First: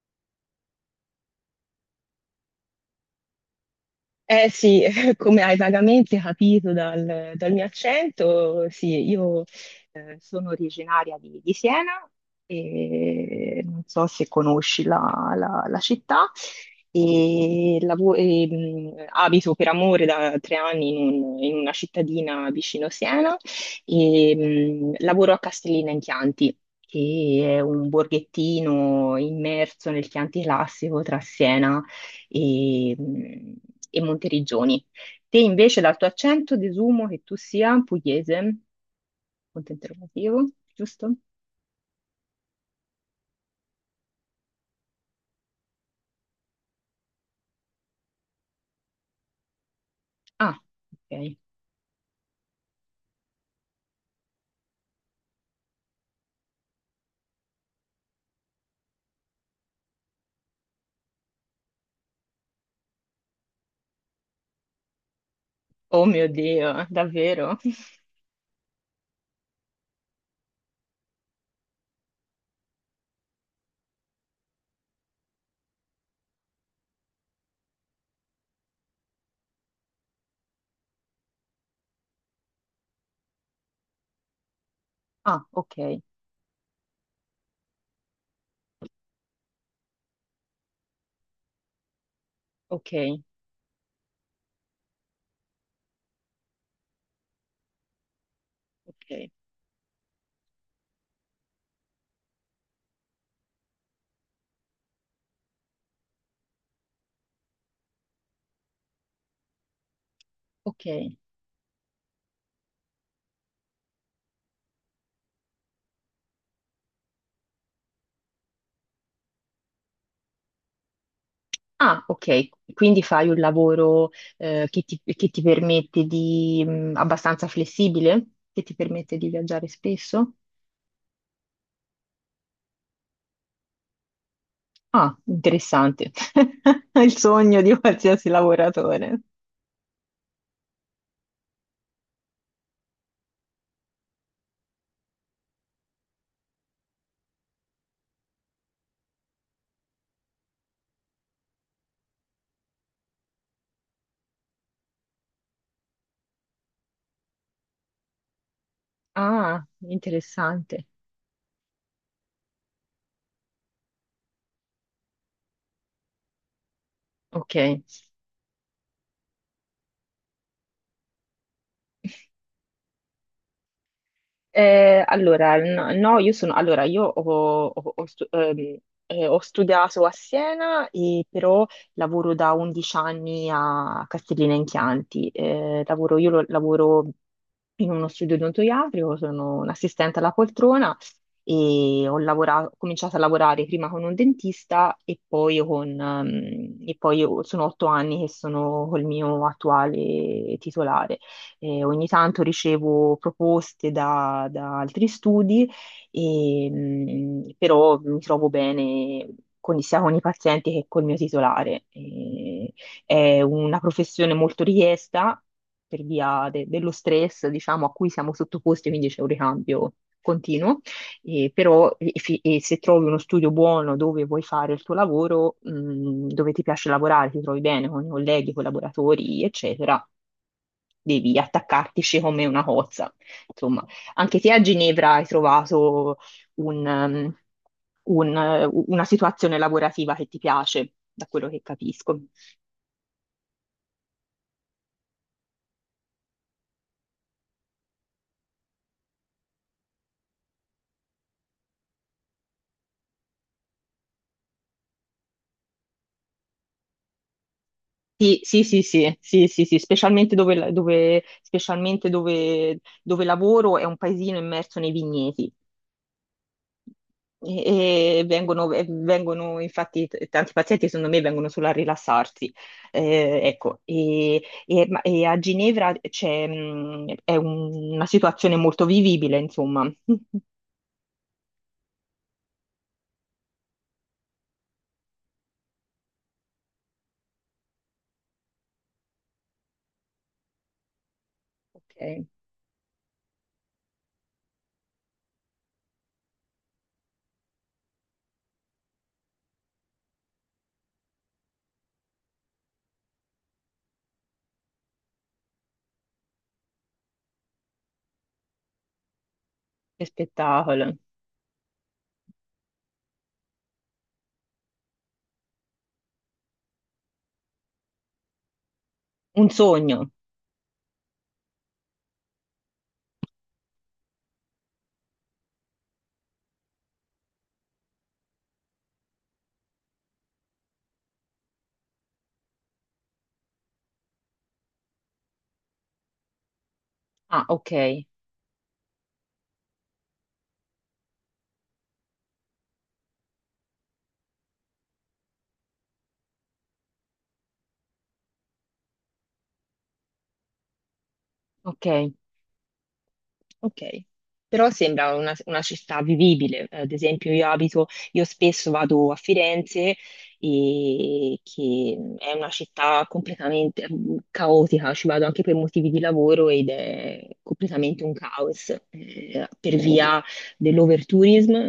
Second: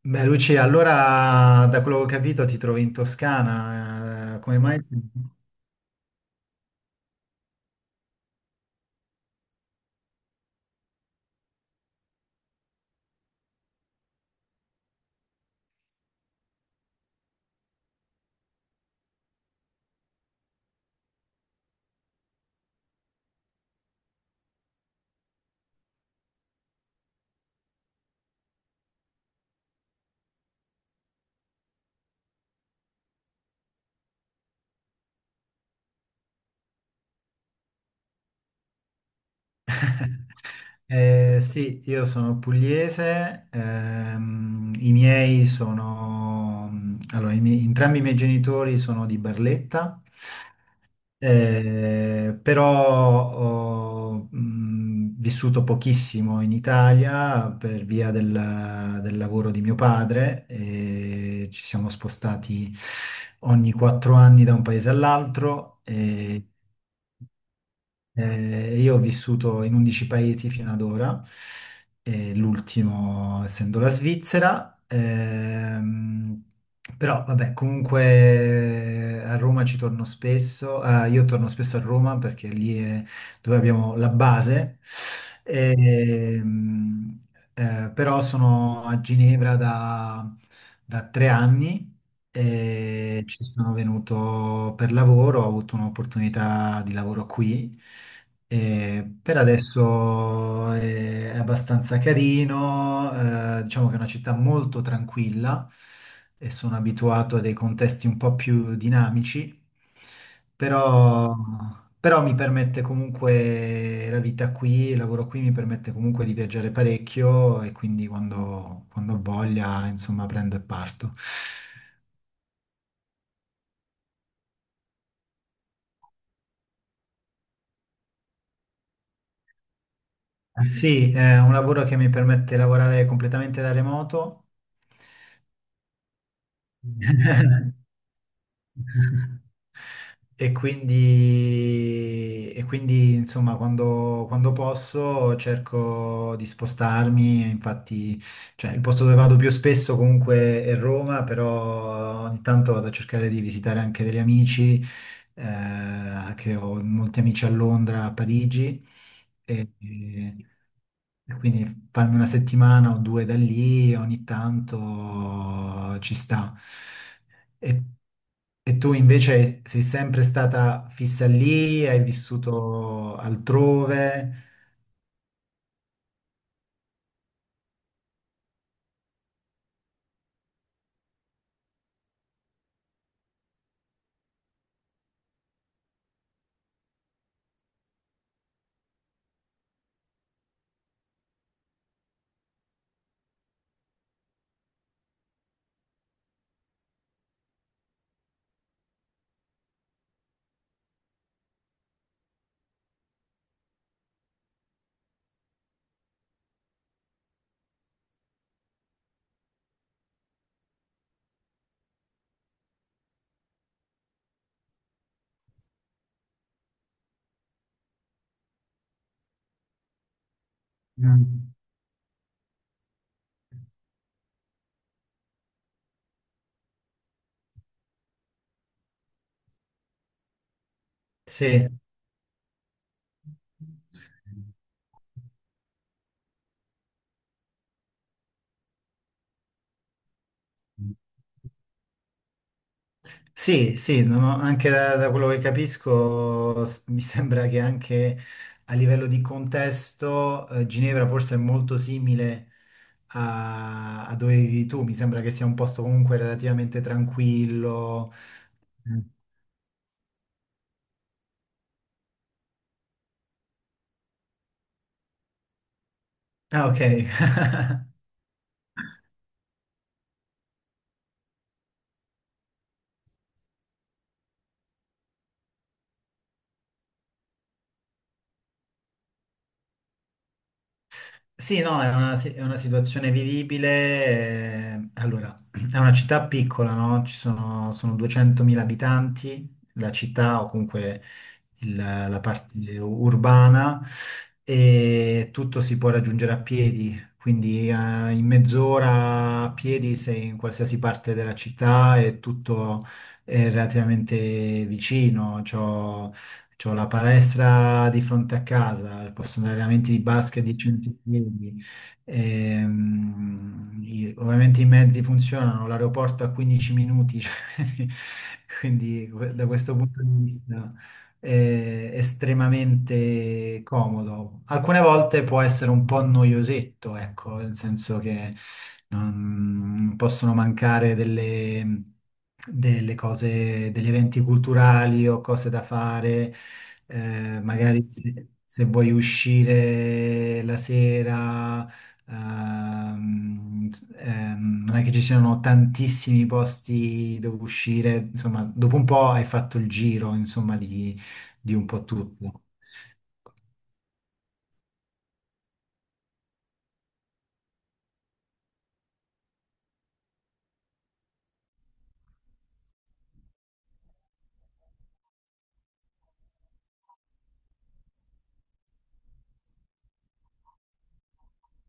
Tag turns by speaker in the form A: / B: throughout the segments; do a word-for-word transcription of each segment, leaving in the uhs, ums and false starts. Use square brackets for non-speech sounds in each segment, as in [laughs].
A: Beh, Lucia, allora da quello che ho capito ti trovi in Toscana, eh,
B: Eh
A: come mai?
B: sì, [laughs] come hai vagamente capito dal, dal mio accento, sì, io eh, sono originaria di, di Siena e non so se conosci la, la- la città e, lavo- e, mh, abito per amore da tre anni in, un- in una cittadina vicino Siena e mh, lavoro a Castellina in Chianti, che è un borghettino immerso nel Chianti classico tra Siena e, e Monteriggioni. Te invece dal tuo accento desumo che tu sia pugliese, punto
A: [laughs]
B: interrogativo, giusto?
A: Eh, sì, io sono pugliese, ehm, i miei sono, allora, i miei- entrambi i miei genitori sono di Barletta.
B: Ah, ok.
A: Eh, però ho mh, vissuto pochissimo in Italia per via del, del lavoro di mio padre e ci siamo spostati ogni quattro anni da un paese all'altro.
B: Oh mio
A: e
B: Dio, davvero?
A: eh, io ho vissuto in undici paesi fino ad ora, eh, l'ultimo essendo la Svizzera. Ehm, però vabbè, comunque a Roma ci torno spesso, eh, io torno spesso a Roma perché lì è dove abbiamo la base.
B: Ah, ok,
A: ehm, eh, Però sono a Ginevra da da tre anni
B: ok,
A: e ci sono venuto per lavoro, ho avuto un'opportunità di lavoro qui. E
B: ok,
A: per adesso è abbastanza carino, eh, diciamo che è una città molto tranquilla e sono abituato a dei contesti un po' più dinamici,
B: ok.
A: però, però mi permette comunque la vita qui, il lavoro qui mi permette comunque di viaggiare parecchio e quindi quando, quando ho voglia, insomma, prendo e parto.
B: Ah, ok, quindi fai un lavoro eh, che ti, che ti permette di, mh, abbastanza flessibile, che ti permette di viaggiare spesso?
A: Sì, è un lavoro che mi permette di lavorare completamente da remoto.
B: Ah, interessante. [laughs] Il sogno di
A: [laughs]
B: qualsiasi lavoratore.
A: E quindi, e quindi, insomma, quando, quando posso cerco di spostarmi, e infatti, cioè, il posto dove vado più spesso comunque è Roma, però ogni tanto vado a cercare di visitare anche degli amici, eh, che ho molti amici a Londra, a Parigi,
B: Ah,
A: e,
B: interessante.
A: e quindi farmi una settimana o due da lì ogni tanto ci sta.
B: Ok.
A: E e tu invece sei sempre stata fissa lì, hai vissuto altrove?
B: Eh, allora, n- no, io sono, allora, io ho, ho- ho stu- ehm, eh, ho studiato a Siena, e però lavoro da undici anni a Castellina in Chianti. Eh, lavoro, io lo- lavoro in uno studio odontoiatrico, sono un'assistente alla poltrona e ho lavora- ho cominciato a lavorare prima con un dentista e poi con, ehm, e poi io- sono otto anni che sono col mio attuale titolare. eh, ogni tanto ricevo proposte da, da altri studi, e, mh, però mi trovo bene con- sia con i pazienti che col mio titolare. E è una professione molto richiesta per via de- dello stress, diciamo, a cui siamo sottoposti, quindi c'è un ricambio continuo. E
A: Mm,
B: però e- fi- e se trovi uno studio buono dove vuoi fare il tuo lavoro, mh, dove ti piace lavorare, ti trovi bene con i colleghi, collaboratori, eccetera, devi
A: sì.
B: attaccartici come una cozza. Insomma, anche te a Ginevra hai trovato un, um, un, eh, una situazione lavorativa che ti piace, da quello che capisco.
A: Sì, sì, non ho- anche da, da quello che capisco s- mi [laughs] sembra che anche a livello di contesto eh, Ginevra forse è molto simile a, a dove vivi tu, mi sembra che sia un posto comunque relativamente tranquillo.
B: Sì, sì, sì,
A: Mm.
B: sì, sì, sì, sì, specialmente dove, dove- specialmente dove dove lavoro è un paesino immerso nei vigneti.
A: Ah, ok.
B: E, e vengono, e vengono, infatti, t- tanti pazienti, secondo me, vengono solo a rilassarsi. Eh, ecco, e, e- ma- e a Ginevra c'è, mh, è un- una situazione molto vivibile, insomma. [laughs]
A: Sì, no, è una, si- è una situazione vivibile. eh, Allora, [clears throat] è una città piccola, no? Ci sono, sono duecentomila abitanti, la città o comunque il- la
B: Ok,
A: parte urbana, e tutto si può raggiungere a piedi, quindi eh, in mezz'ora a piedi sei in qualsiasi parte della città e tutto è relativamente vicino. C'ho, c'ho la palestra di fronte a casa, posso andare allenamenti di
B: che
A: basket di cento
B: spettacolo.
A: piedi. Ehm, i- ovviamente i mezzi funzionano, l'aeroporto a quindici minuti, [laughs] cioè, quindi quindi que- da
B: Un
A: questo punto
B: sogno.
A: di vista eh, estremamente comodo. Alcune volte può essere un po' noiosetto, ecco, nel senso che non possono mancare delle, delle cose, degli eventi culturali o cose da fare, eh,
B: Ah, ok,
A: magari se, se, vuoi uscire la sera. ehm, ehm, Non è che ci siano tantissimi posti dove uscire, insomma, dopo un po' hai fatto il giro, insomma, di, di un po'
B: ok.
A: tutto.
B: Ok, però sembra una, una città vivibile. Eh, Ad esempio, io abito, io spesso vado a Firenze, e che è una città completamente mm, caotica, ci vado anche per motivi di lavoro ed è completamente un caos, eh, per via dell'overtourism.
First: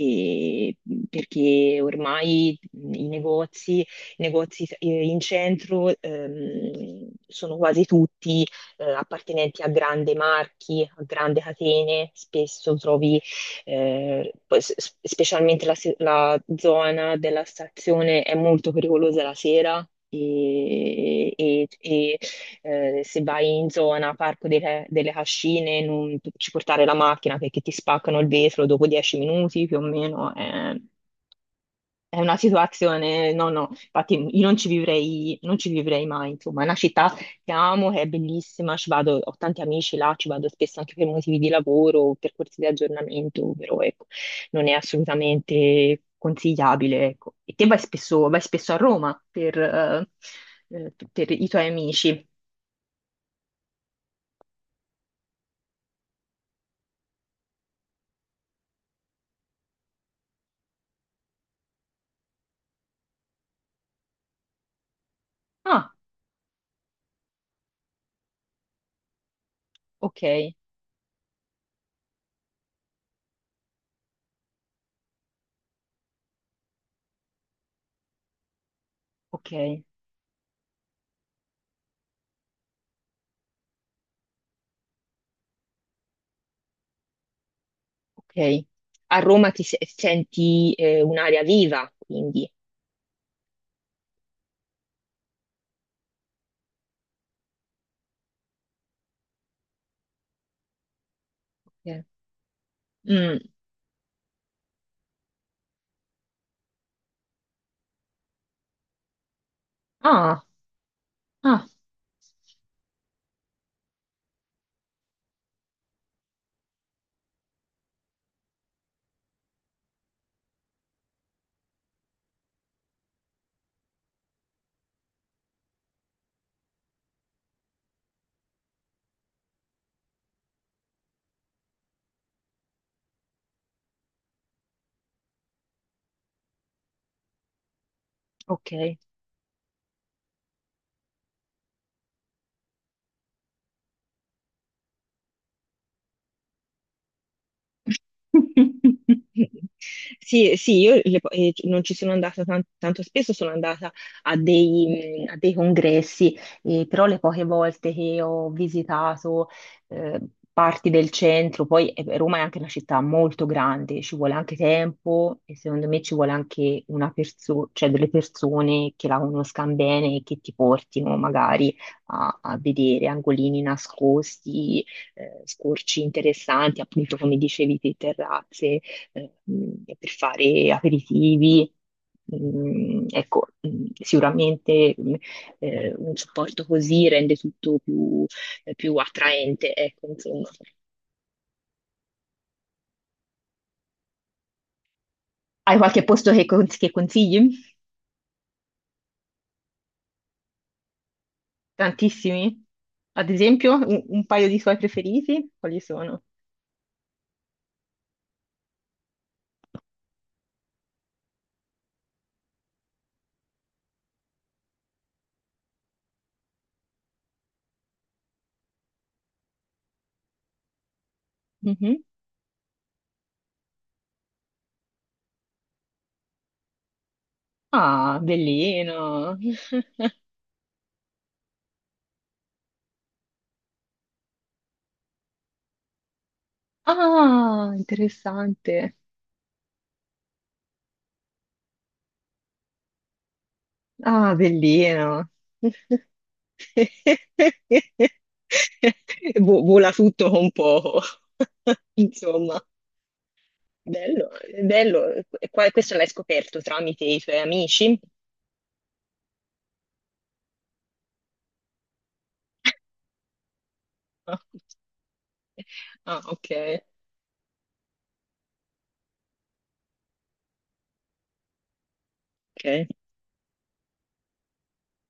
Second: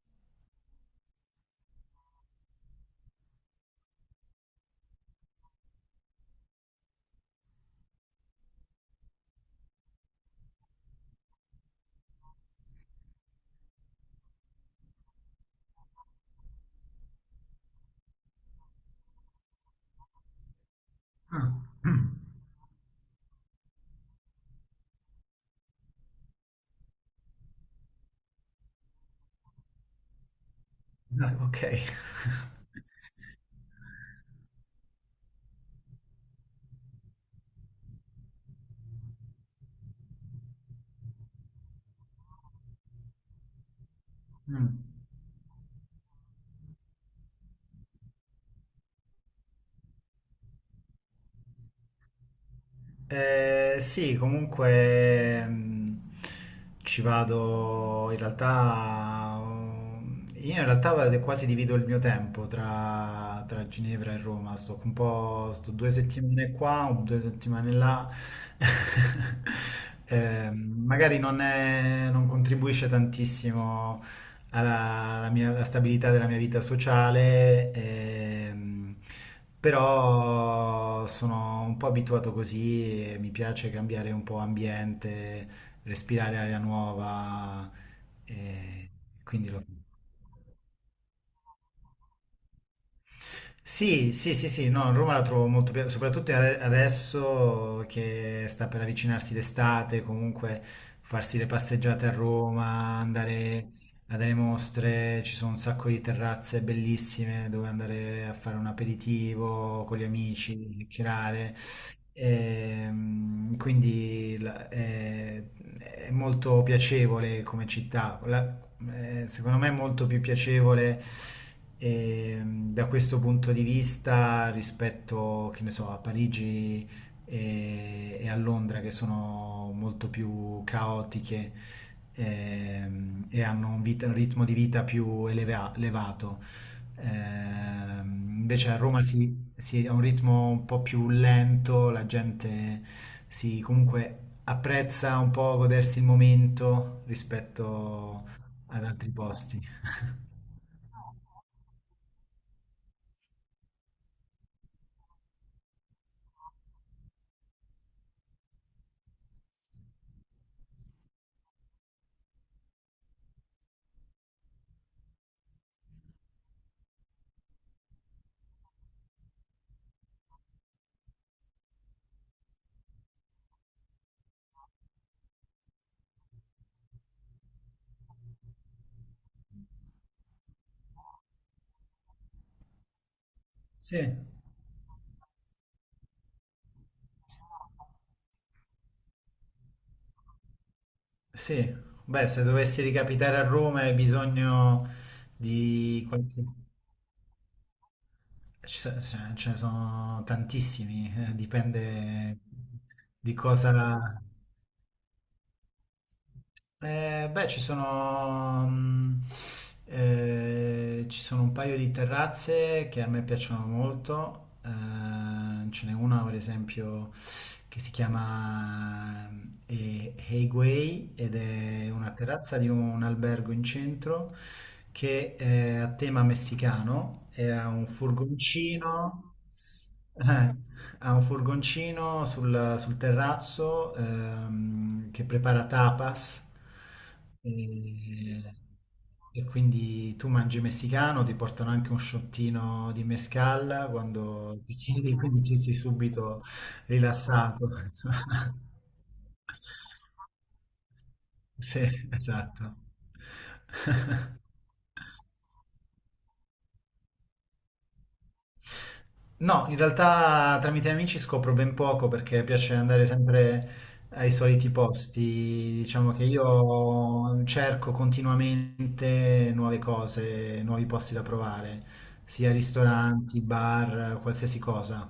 B: E perché ormai i negozi, i negozi eh, in centro ehm, sono quasi tutti eh, appartenenti a grandi marchi, a grandi catene, spesso trovi, eh, poi s- s- specialmente la, se- la zona della stazione è molto pericolosa la sera. E,
A: Ah,
B: e- e,
A: [clears throat]
B: eh, se vai in zona Parco delle, delle Cascine, non ci portare la macchina perché ti spaccano il vetro dopo dieci minuti più o meno. eh.
A: ah, ok. [laughs]
B: È una situazione, no, no, infatti io non ci vivrei, non ci vivrei mai, insomma, è una città che amo, che è bellissima, ci vado, ho tanti amici là, ci vado spesso anche per motivi di lavoro, per corsi di aggiornamento, però ecco,
A: Mm.
B: non è assolutamente consigliabile, ecco. E te vai spesso, vai spesso a Roma per, eh, eh, per i tuoi amici.
A: Eh, sì, comunque mm, ci vado in realtà. um, Io in realtà vado- quasi divido il mio tempo tra, tra Ginevra e Roma. Sto un po', sto due
B: Ah,
A: settimane qua, un- due settimane là. [laughs] Eh,
B: ok,
A: magari non è- non contribuisce tantissimo alla, alla mia- alla stabilità della mia vita sociale, ehm,
B: ok,
A: però sono un po' abituato così e mi piace cambiare un po' ambiente, respirare aria nuova,
B: ok.
A: e
B: A
A: quindi
B: Roma ti
A: lo...
B: se- senti eh, un'aria viva, quindi.
A: Sì, sì, sì, sì, no, Roma la trovo molto piena, soprattutto ade- adesso che sta per avvicinarsi d'estate, comunque farsi le
B: ok.
A: passeggiate a Roma,
B: Mm.
A: andare a delle mostre, ci sono un sacco di terrazze bellissime dove andare a fare un aperitivo con gli
B: Ah.
A: amici, chiacchierare.
B: Ah.
A: Ehm, quindi la- è è molto piacevole come città. La- eh, secondo me è molto più piacevole ehm, da questo punto di vista rispetto, che ne so, a Parigi e, e a Londra che sono molto più caotiche ehm, e hanno un, vita- un ritmo di vita più eleva- elevato. Ehm, invece
B: Ok.
A: a Roma si, si ha un ritmo un po' più lento, la gente si comunque apprezza un po' godersi il momento rispetto ad altri posti.
B: [laughs] Sì, sì, io le po- eh, non ci sono andata tan- tanto spesso, sono andata a dei, mh, a dei congressi, eh, però le poche volte che ho visitato eh, parti del centro, poi eh, Roma è anche una città molto grande, ci vuole anche tempo e secondo me ci vuole anche una perso- cioè delle persone che la conoscano bene e che ti portino magari a, a vedere angolini nascosti eh, scorci interessanti, appunto come dicevi te, terrazze, eh, mh, per fare aperitivi. Mm, ecco, mm,
A: Sì,
B: sicuramente mm, eh, un supporto così rende tutto più, eh, più attraente, ecco, insomma.
A: sì. Beh, se dovessi ricapitare a Roma hai bisogno
B: Hai qualche
A: di
B: posto
A: qualche...
B: che, con- che consigli?
A: ci so- Ce ce ne sono tantissimi, eh, dipende
B: Tantissimi? Ad
A: di
B: esempio, un,
A: cosa...
B: un paio di suoi preferiti? Quali sono?
A: Eh, beh, ci sono, mm, eh, ci sono un paio di terrazze che a me piacciono molto. Eh, ce n'è una, per esempio, che si chiama eh, Hei Guei, ed è
B: Mhm.
A: una terrazza di un albergo in centro che è a tema messicano e ha un
B: Ah,
A: furgoncino,
B: bellino! [laughs]
A: eh, ha un furgoncino sul, sul terrazzo ehm, che prepara tapas,
B: Ah,
A: e,
B: interessante.
A: e quindi tu mangi messicano, ti portano anche un shottino di mezcal
B: Ah,
A: quando ti siedi, [laughs]
B: bellino.
A: quindi ti sei
B: [laughs]
A: subito rilassato. Insomma. [laughs]
B: Vo- Vola tutto con poco. [laughs]
A: Sì,
B: Insomma,
A: esatto.
B: bello, bello. E qua- Questo l'hai scoperto tramite i tuoi amici?
A: No, in realtà tramite amici scopro ben poco perché piace andare sempre ai soliti posti. Diciamo
B: Ah,
A: che
B: ok,
A: io cerco continuamente nuove cose, nuovi posti da provare, sia
B: ok,
A: ristoranti, bar, qualsiasi cosa.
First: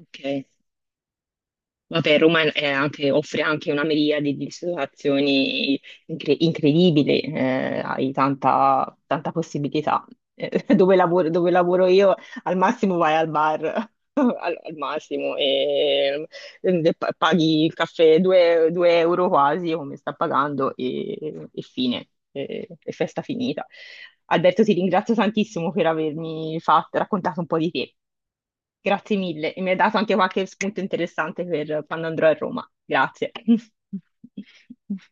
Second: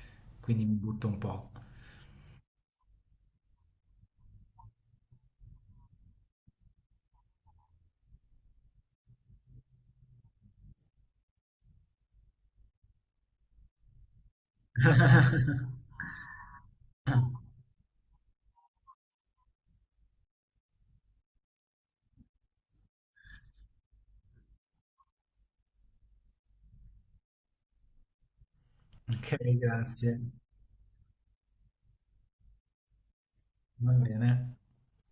B: ok.
A: Quindi mi butto un po'.
B: Vabbè, Roma è anche- offre anche una miriade di situazioni incre- incredibili, eh, hai tanta, tanta possibilità. Eh, [laughs] dove lavoro, dove lavoro io, al massimo vai al bar, [laughs] al, al massimo,
A: [laughs]
B: e, e pa- paghi il caffè due euro quasi, come sta pagando, e, e fine, e, e festa finita. Alberto, ti ringrazio tantissimo per avermi fatto, raccontato un po' di te. Grazie
A: Ok,
B: mille e mi hai dato anche
A: grazie.
B: qualche spunto interessante per quando andrò a Roma. Grazie.
A: Va bene.
B: [laughs]